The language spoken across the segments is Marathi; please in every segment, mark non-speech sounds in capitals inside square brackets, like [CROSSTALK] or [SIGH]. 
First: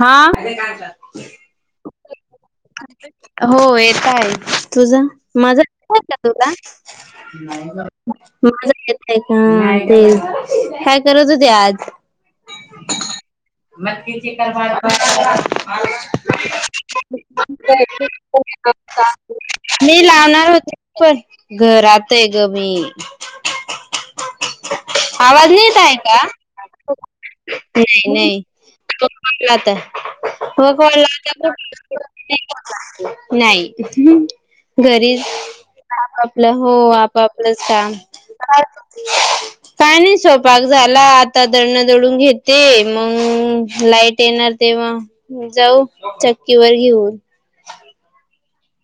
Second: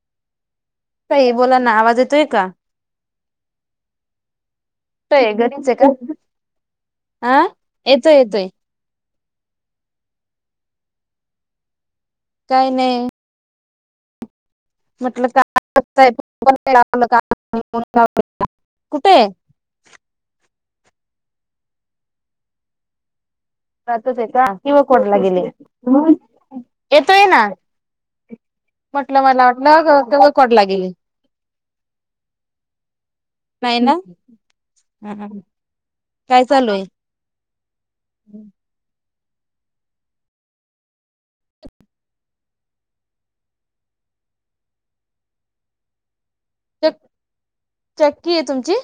हा, ताई बोलाना आवाज येतोय का? हो येत आहे. तुझ, येतोय माझा घरीच आहे येत नाही का तुला? हा येतोय येतोय माझ का ते काय करत होती आज? काय नाही. मगकी चिकन भ [INAUDIBLE] म्हटलं का का कुठे [INAUDIBLE] मी लावणार होते पण घरात आहे ग मी. [INAUDIBLE] राहत आहे का किंवा कोडला गेले. आवाज नाही येत आहे का येतोय ना. नाही म्हटलं मला नाही वाटलं आता वकोडला हो गेली. कोला [INAUDIBLE] नाही घरी हा आप काय आपलं हो चालू आहे? आप आपलंच काम. [INAUDIBLE] काय नाही स्वपाक झाला आता दडणं दडून घेते मग लाईट येणार तेव्हा जाऊ चक्की वर चक घेऊन. चक्की आहे तुमची?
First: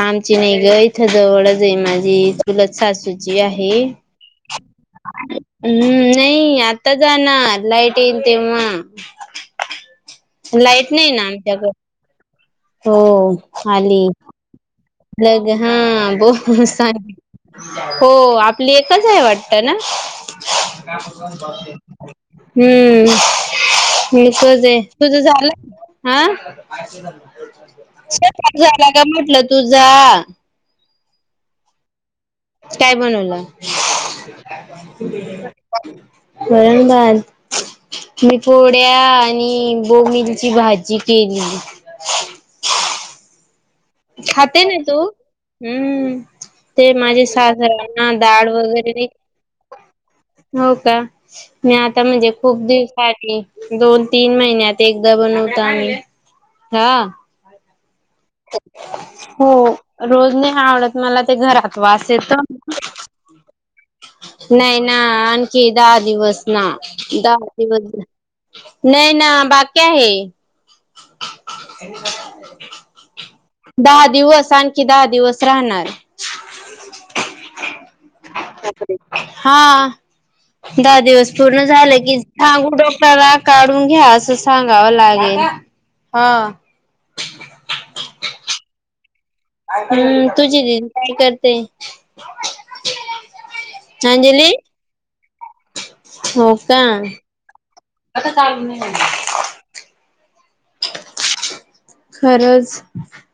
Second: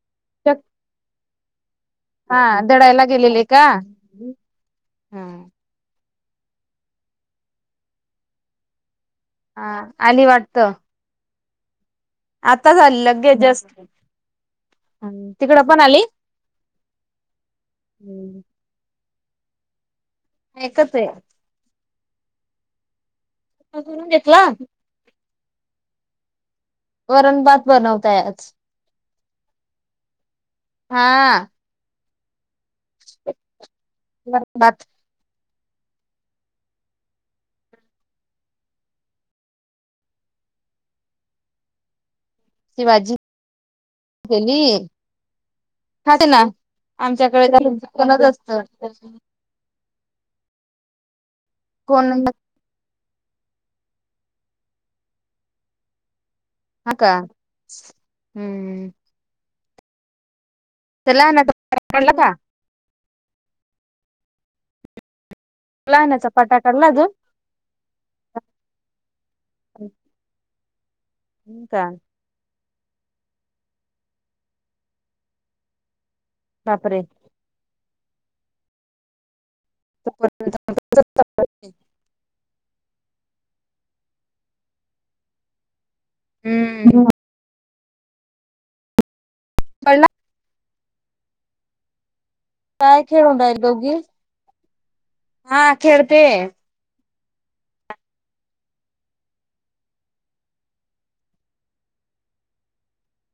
आमची नाही ग इथं जवळच आहे मा ती हा चुलत दडायला सासूची गेलेले का? आहे. हम्म, हा नाही आता जाणार लाईट येईन तेव्हा‌ हा आली वाटत. नाही ना आमच्याकडे, आताच हो आली लगेच जस्ट आली. लयग तिकडं हा पण आली? ब [INAUDIBLE] हो. एकच आहे वाटत ना? एकच आहे. हम्म. घेतला एकाच आहे. तुझं झालं? हा? वरण, भात बनवताय आज स्वयंपाक झाला का म्हटलं तुझा? हा... काय बनवलं? वरण भाताची वरण, भात. मी पोड्या आणि बोबिलची भाजी केलेली. शिवाजी [INAUDIBLE] खाते ना तू? हम्म, खाते ना ते माझे आमच्याकडे सासरांना कोणच दाढ असत वगैरे हो का, मी आता कोण म्हणजे खूप दिव खात नाही दोन, तीन महिन्यात एकदा बनवतो आम्ही. हा का. हम्म हो रोज नाही हा आवडत मला ते लहानाचा घरात पाटा वास काढला का येतो. नाही ना ते दहा लहानाचा दिवस पाटा ना, काढला अजून दहा दिवस नाही ना बाकी आहे. हम्म का. दहा दिवस आणखी दहा दिवस राहणार. बापरे. बापरे हा.. [INAUDIBLE] दहा दिवस पूर्ण झालं की सांगू डोक्टरला काढून घ्या असच सांगावं लागेल हा. हम्म पडला हम्म तुझी दिदी काय करते? काय खेळून राईल दोघी अंजली हा खेळते हो का खरंच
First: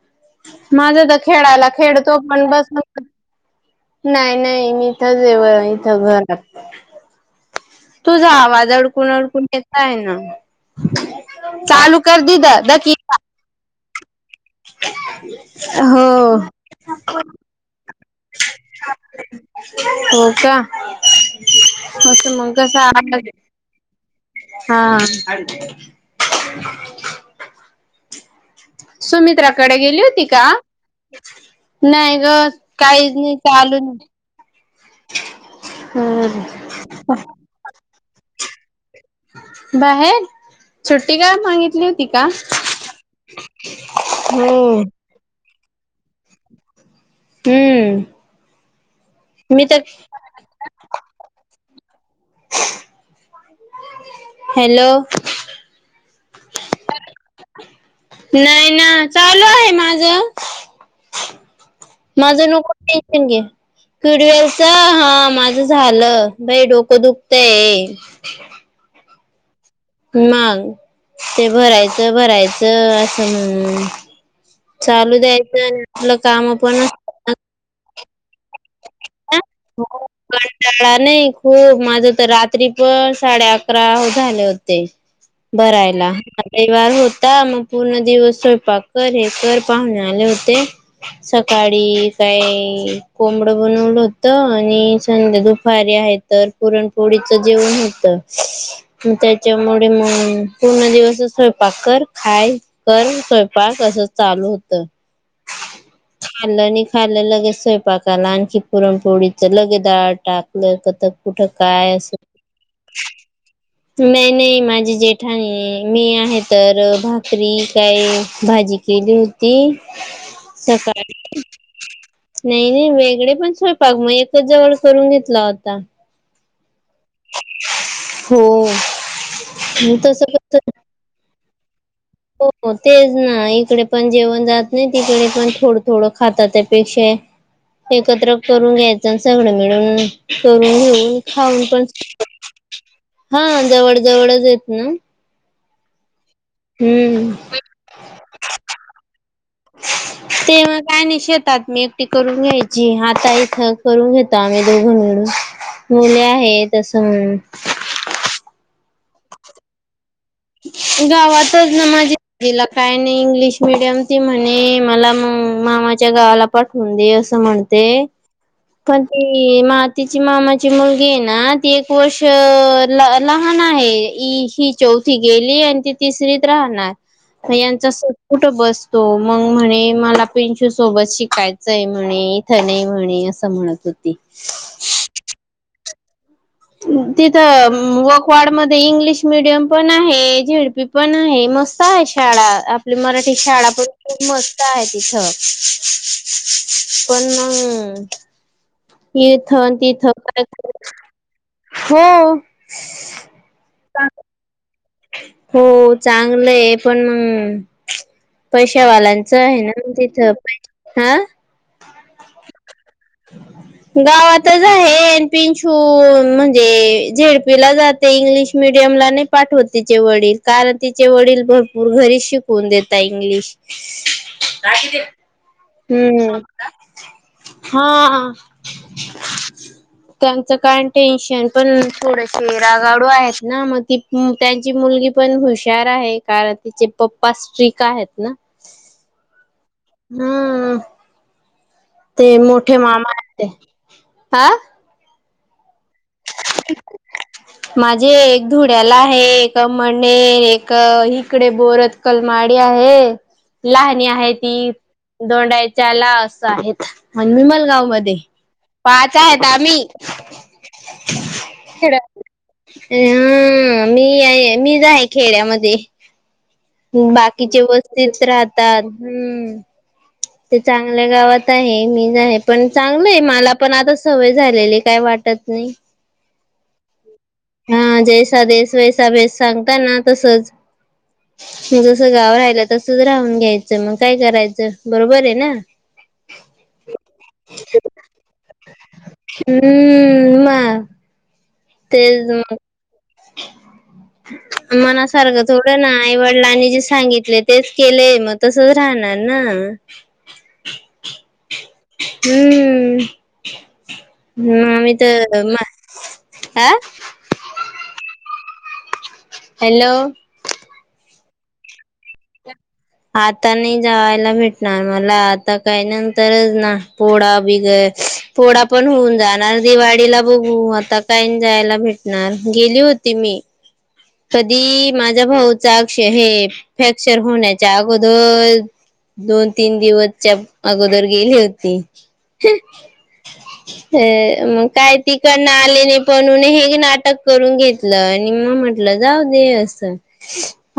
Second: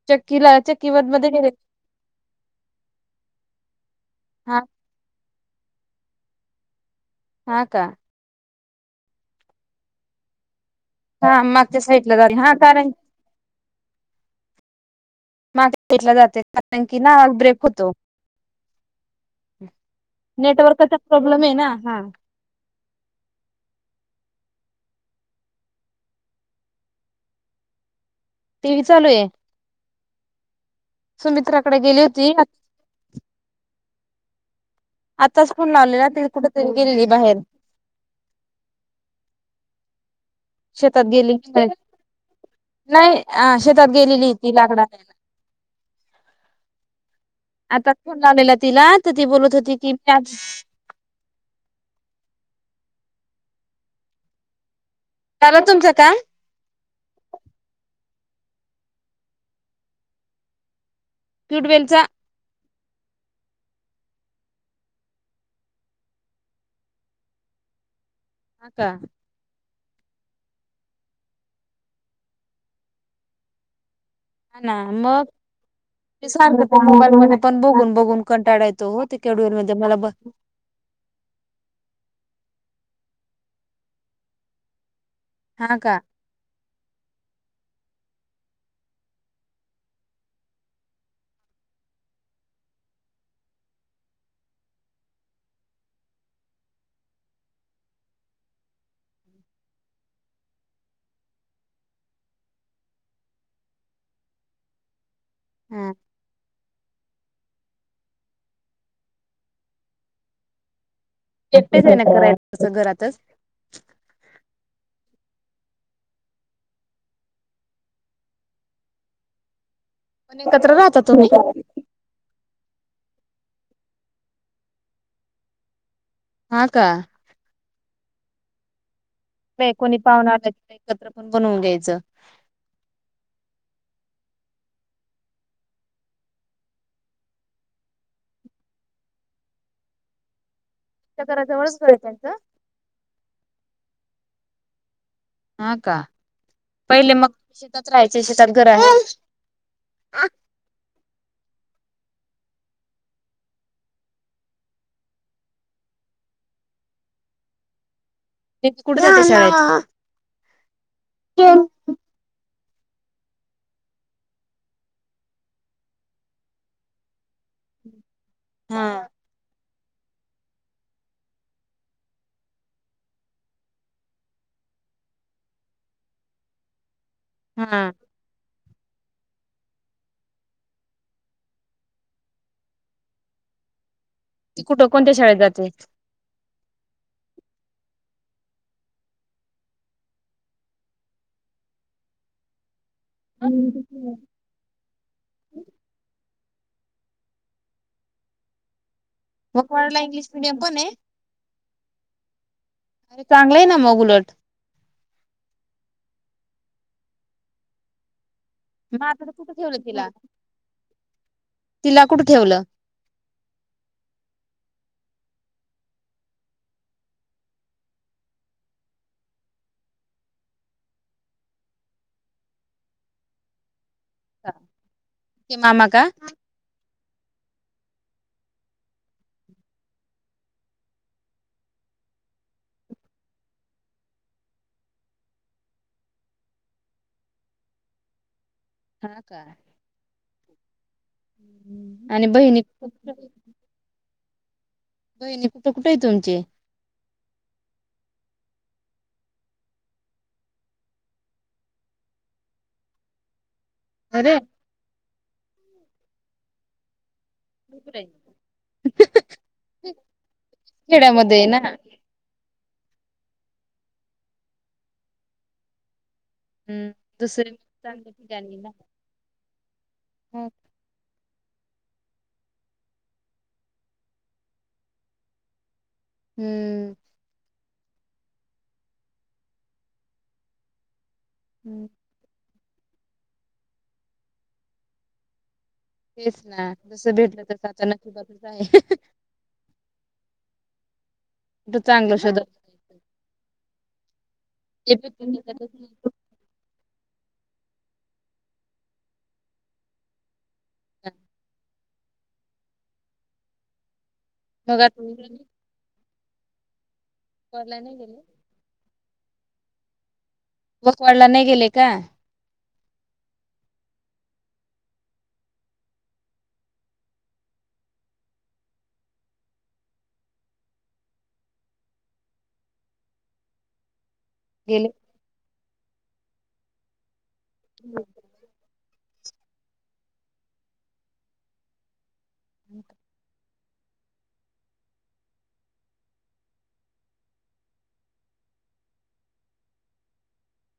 चक्कीला चक्कीवर माझा तर मध्ये गेले खेळायला खेळतो पण बस नाही हा नाही मी इथच येव इथं घरात हाय. हा का तुझा आवाज अडकून अडकून येता हे ना हा मागच्या चालू साईडला कर जाते दिद हा द कारण किला [UNINTELLIGIBLE] म आम्ही तीन ला हो जातो कारण की ना ब्रेक होतो. हो का नेटवर्कचा प्रॉब्लेम हे ना हा कस [UNINTELLIGIBLE] हा [INAUDIBLE] टीव्ही चालू आहे सुमित्राकडे गेली होती का सुमित्राकडे गेली नाही ग होती काहीच नाही चालून आत्ताच फोन लावलेला ती हम्म कुठेतरी गेलेली बाहेर बाहेर शेतात सुट्टी का गेली मागितली होती का नाही शेतात गेलेली ती लाकडा हम्म आणायला. आत्ताच हम्म फोन लावलेला तिला तर ती बोलत होती की मी हॅलो झालं तुमचं काम. नाही ना चालू आहे माझ. क्यूडवेल चा माझं नको टेन्शन घेत. किडवेलच हा माझं झालं लई डोकं दुखतय. होका मग ते भरायचं भरायचं असं हम्म ना चालू मग द्यायचं आपलं काम आपण आपण बघून बघून कंटाळायतो हो ते केडवेर मध्ये मला बस त्यांना नाही खूप माझ तर रात्री पण साडे अकरा झाले होते. हा का बरायला. रविवार होता मग पूर्ण दिवस स्वयंपाक कर हे कर पाहुने आले होते. सकाळी काय कोंबडं बनवलं होत. त आणि संध्या दुपारी आहे तर पुरणपोळीच जेवण होत. त्याच्यामुळे मग पूर्ण दिवस स्वयंपाक कर खाय कर स्वयंपाक तसच चालू होतं. हा खाल्लं नाही खाल्लं लगेच स्वयंपाकाला आणखी पुरण पोळीच लगेच डाळ टाकलं कथक एकटेच आहे ना करायसं घराच नाही नाही माझी जेठाणीआहे मी आहे तर भाकरी काय भाजी केली होती पण एकत्र राहता तुम्ही सकाळी नही नही वेगळे पण स्वयंपाक, मग एकच जवळ करून घेतला होता. हां का? हो. नहीं कोणी तस पाहून आल्या कस कीं एकत्र पण बनवून घ्यायचं. हो तेच ना, इकडे पण जेवण जात नही, तिकडे पण थोडं थोडं खातात त्यापेक्षा एकत्र करून न्यायचं सगळं मिळून करून घेऊ त्या खाऊन घराजवळच पण घर आहे त्यांचं [UNINTELLIGIBLE] हा जवळ जवळयत ना? हां का, पहिले हम्म मग शेतात राहायचे, शेतात घरा ते मग काय नही शेतात मी एकटी करून घ्यायची, हाता इथं करून घेतो आम्ही दोघं मिळून. मुले आहे तसं मं त्यां कुठरायच [UNINTELLIGIBLE] गावातच ना माझी. तिला काय न इंग्लिश मिडियम, ती म्हणे मला म मामाच्या गावाला पाठवून दे असं म्हणते, हा पण ती मं तिची मामाची मुलगी ये ना, ती एक वर्ष अ ल लहान आहे इ हि चौथ थी गेली आणि ती तिसरीत राहणार, मं यांचा हा कुठं बसतो, मग म्हणे मला प्रिंशू सोबत शिकायचंय म्हणे, इथं नही म्हणे अस. त म्हणत होती. कुठं, कोणत्या शाळेत जाते? तिथं वकवाड मध्ये इंग्लिश मिडियम पण आहे, झेडपी पण आहे, मस्त आहे शाळा, आपली मराठी शाळा पण खूप मस त आहे तिथं, पण मंग इथ मकवाडला इंग्लिश तिथं मिडियम पण आहे [UNINTELLIGIBLE] हो. अरे चांगलंय ना मग उलट. हो चांगलंय पण मग मग आता पैशावालांचं कुठे आहे ठेवलं ना तिला तिथं, प हं? तिला कुडं ठेवलं? [INAUDIBLE] गावातच आहे एनपींशू, म्हणजे झेडपीला जाते, इंग्लिश मिडियम ला नही. पाठवत तिचे वडील, कारण तिचे वडील भरपूर घरीच शिकवून देता इंग्लिश. काय किती? ते मामा का हम्म, हां आ. [INAUDIBLE] त्यांचं कायं टेन्शन पण थोडसे रागाडू आहेत ना, मग त मं त्यांची मुलगी पण हुशार आहे, कारण तिचे पप्पा स्ट्रीक आहेत ना. हा का? हम्म. हम्म [INAUDIBLE] ते मोठे मामा आहेत ते, आं? बहिणी कुठं कुठं ये तुमचे? माझे एक धुळ्याला आहे, एक मने एक इकडे बरत कलमाडी आहे. लाहणी आहे अरे ती, दोंडायच्या ला असं आहेत. आणि वीमलगाव मध्ये, पाच आहेत आम्ही. खेड्यामध्ये ये ना? हो हा मी आहे मी जा आहे खेड्यामध्ये हम्म दुसरे बाकीचे चांगल्या वस्तीच ठिकाणी ना राहतात. हम्म ते चांगल्या गावात आहे मी आहे पण चांगलं आहे मला पण आता सवय झालेली काय वाटत नाही. हम्म हा जैसा देस वैसा बेस सांगता ना तसच मग हम्म जस गाव राहिलं तसच राहून घ्यायचं मग काय करायचं बरोबर आहे ना? हेच ना जस भेटलं तसता न ककीबातच आहे. हम्म मग चांगलषध ते मना पण सारखं त्याच्यातच थोडं ना नाही आईवड वडलांनी जे सांगितलय तेच केलेय मग तसच राहणार ना. [UNINTELLIGIBLE] हम्म हम् मग आम्ही आता तर म ह आ पला नाही गेले. हॅलो बस्तवड ला नाही गेले का? आता नाही जायला भेटणार मला आता काही नंतरच ना पोळा बिगर पोडा पण होऊन जाणार दिवाळीला बघू आता काही जायला भेटणार गेली होती मी गेले कधी माझ्या भाऊचा हे फॅक्चर होण्या अगोदर दोन तीन दिवसच्या अगोदर गेली होती. [UNINTELLIGIBLE] अ मग काय तिकडन आले नाही पण हे नाटक करून घेतलं आणि मग म्हट जाऊ दे अस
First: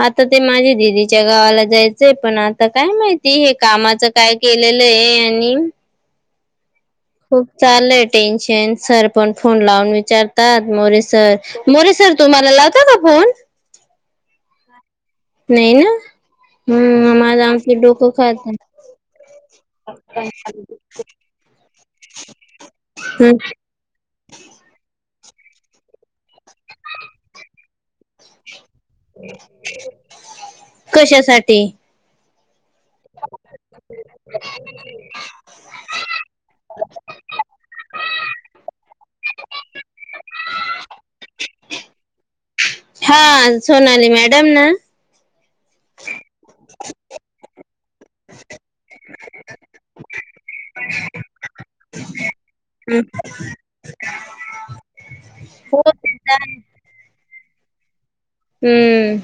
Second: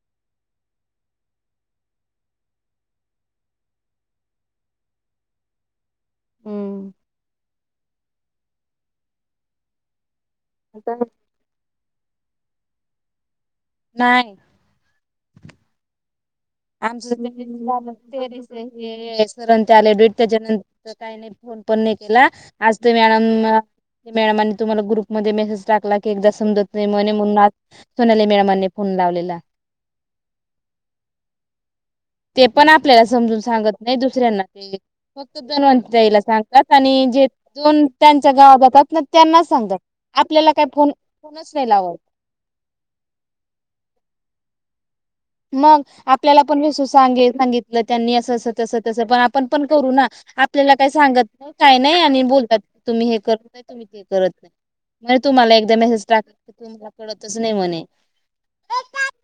आता ते माझ्या दिदीच्या गावाला जायचंय पण आता काय माहिती हे कामाच काय केलेलं आहे आणि हम्म खूप चालय टेन्शन सर पण फोन लावून विचारतात मोरे सर मोरे सर तुम्हाला लावता का फोन? नाय नाही ना [UNINTELLIGIBLE] हे हम्म माझं आमचं डोकं खातं. सरांच्या आल्या भेट मध्ये त्याच्यातलं तर काही नाही फोन पण नाही केला आज ते हं. मॅडम मॅडमांनी तुम्हाला ग्रुप मध्ये मेसेज टाकला की एकदा समजत नाही म्हणे म्हणून आ सोनाली मॅडमांनी फन लावलेला कशासाठी? ते पण आपल्याला समजून सांगत नाही दुसऱ्यांना पण मग तो दोनवंत जाईला सांगतात आणि जे दोन त्यांच्या गावात जातात ना त्यांना सांगतात आपल्याला काही फोन फोनच नाही लावात. हा सोनाली मॅडम ना मग आपल्याला पण विस सांगे सांगितलं त्यांनी असं असं तसं तस पण आपण पण करू ना, आपल्याला काही सांगत नाही काही नाही आणि बोलतात तुम्ही हे करत नाही तुम्ही ते करत नाही. म्हण तुम्हाला एकदा हो मेसेज टाक त्यांचा क तुमला कळतच नाही म्हणे. हम्म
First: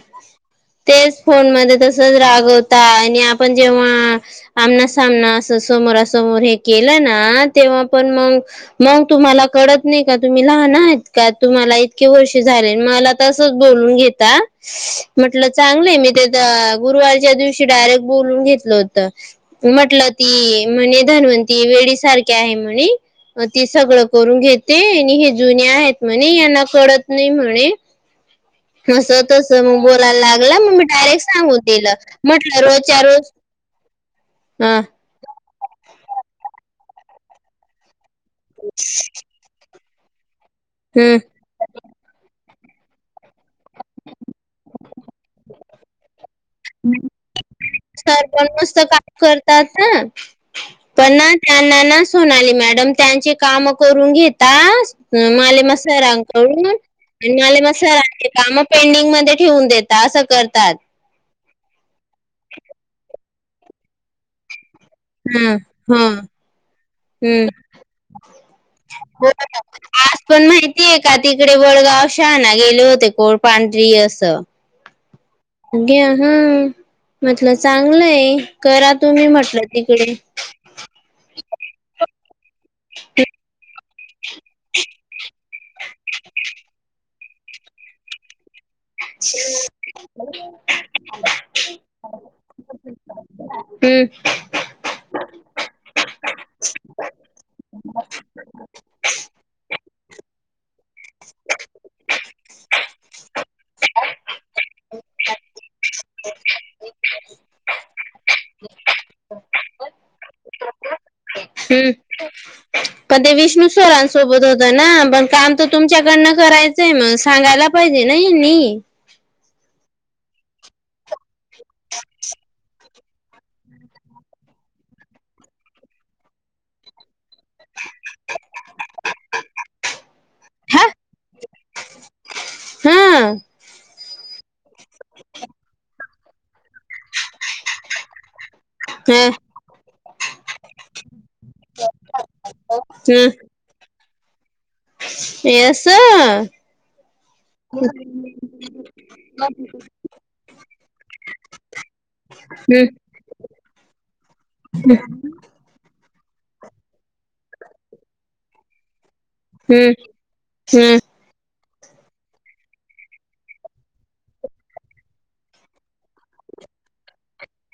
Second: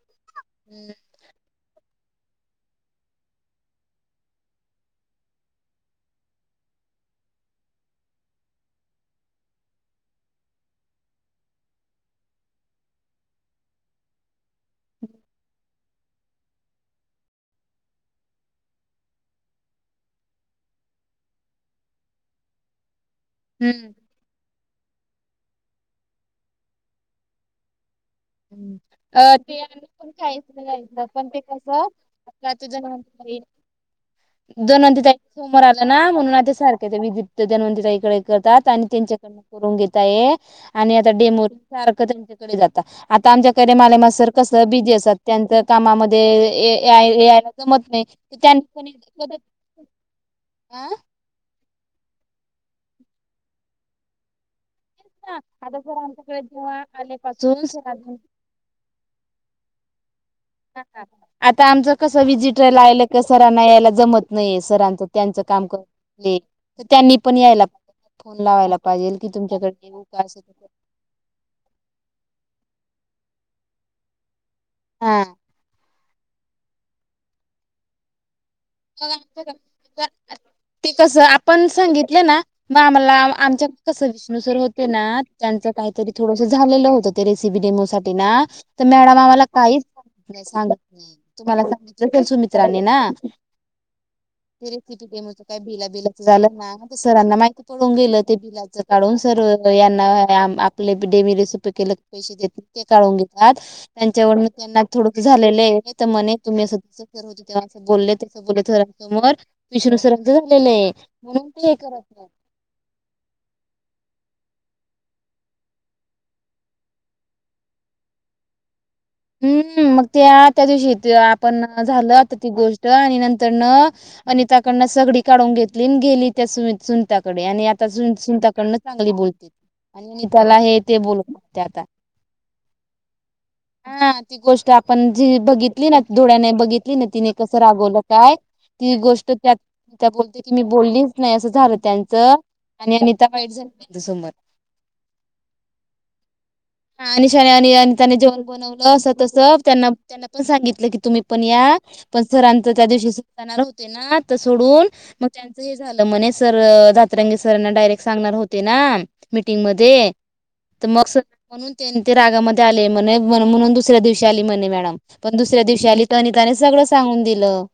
हम्म तेच फोन मध्ये तस त रागवता आणि आपण जेव्हा आमना सामना असं समोरासमोर हे केलं ना तेव्हा पण मग मग तुम्हाला कळत नाही का तुम्ही लहान आहेत का तुम्हाला इतके वर्षे झाले मला तसच बोल [UNINTELLIGIBLE] घेता. म्हटलं चांगलंय, मी तेज गुरुवारच्या दिवशी डायरेक्ट बोलवून घेतलं होत. म्हटलं ती, म्हणे धनवंती वेडी सारखे आहे म्हणे मग ती हम्म सगळं करून घेते, आणि हे जुने आहेत म्हणे, यांना कळत नाही म्हणे. [UNINTELLIGIBLE] असं तसं ते मग बोलायला लागला मग मी डायरेक्ट पण सांगून कस दिलं म्हटलं [UNINTELLIGIBLE] रोजच्या रोज हा, धन्वंती तईच्या समोर आल्या ना, म्हणून आता सारखे ते वीद [UNINTELLIGIBLE] धन्वंती कडे तात, आणि त्यांच्याकड करून घेताये, आणि आता हम्म. डेमोर सारखं त्यांच्याकडे जातात. आता आमच्याकडे माले मास सर, कस बिझी असतात, त्यांच कामामध्ये जमत नाही सरपण त्यांनी मस्त पण काम मदत करतात ना, आ पण ना त्यांना ना, सोनाली मॅडम त्यांची काम करून घतास हम, माले आता सर मसारा [UNINTELLIGIBLE] आमच्याकडे जेव्हा आणि माले आलेपासून म सर सरांची काम पेंडिंग मध्ये ठेवून देता, असं करतात. आता आमच कसं, वि्हजिटरला आयलं का सरांना यायला जमत नाहीय, सरां त्यांच हं, काम करून हं, [UNINTELLIGIBLE] तर त्यांनी पण हं. यायला फोन लावायला पाहिजेल, कि हो. तुमच्याकडली लोक आज अस पण माहितीये का तिकडे बळगाव शांना गेले होते, कोळपांढरी असं हा. [UNINTELLIGIBLE] हा, म्हटलं चांगलंय, करा मग तुम्ही म्हटलं आमच्या तिकडे. ते कसं, आपण सांगितल ना, म आम्हाला आमच्या कसं सर होते ना, त्यांच काहीतरी थोडस झालेलं होतं, ते रेसिपी डेमोसाठी ना मॅडम आम्हाला काहीच सांग [UNINTELLIGIBLE] नाही सांगत नाही, तुम्हाला सांगितल [UNINTELLIGIBLE] सुमित्रानी ना हम्. ते रेसिपी [UNINTELLIGIBLE] काय भिला बिलाच झालं ना, ते सरांना माहिती पडून गेलं, ते बि याच काढून, सर यांना आपले डेवी रेसिपी केल [UNINTELLIGIBLE] तत्यांच्यावरण त्यांना थोड की झालेलं ये [UNINTELLIGIBLE] तेव्हा अस बोलले, [UNINTELLIGIBLE] समोर, विष्णू सरांचं अस झालेलंये. हम. पण ते विष्णू सरांसोबत होत ना, पण काम तर तुमच्याकडनं करायचं मग सांगायला पाहिजे ना हेनी हम्म! मग त्या, त्या दिवशी, ते आपण झालं आता ती गोष्ट, आणि नंतर न आणि त्याकडनं सगडी काढून घेतली, आणि गेली त्या सुनताकडे, आणि आता सुनताकडनं चांगली बोलते, आणि मी त्याला हे ते बोलते आता हां हा, ती गोष्ट आपण जी बघितली ना डोळ्याने बघितली ना, तिने कसं रागवलं काय. ती गोष्ट हम्म त्यात त्या बोलते की मी बोललीच नाही, असं झालं त्यां आणि अनिता वाईट झाली त्यांच्या समोर. असं [UNINTELLIGIBLE] आणि अनिताने जेवण बनव म स्वतः सर त्यांना, त्यांना पण सांगितलं की तुम्ही पण या, पण सरांच हम्म त्या दिवशी जाणार होते. ना तर सोडून, मग त्यांच हे झालं म्हणे, सर दातरंगी सरांना डायरेक्ट सांगणार होते ना. हम्म मीटिंगमध्ये, तर हम्म मग सर, म्हणून रागामध्ये आले म्हणे, म्हणून दुसऱ्या दिवशी आली म्हणे मॅडम, पण दुसऱ्या दिवशी आली तर अनिताने सगळं सांगून दिलं.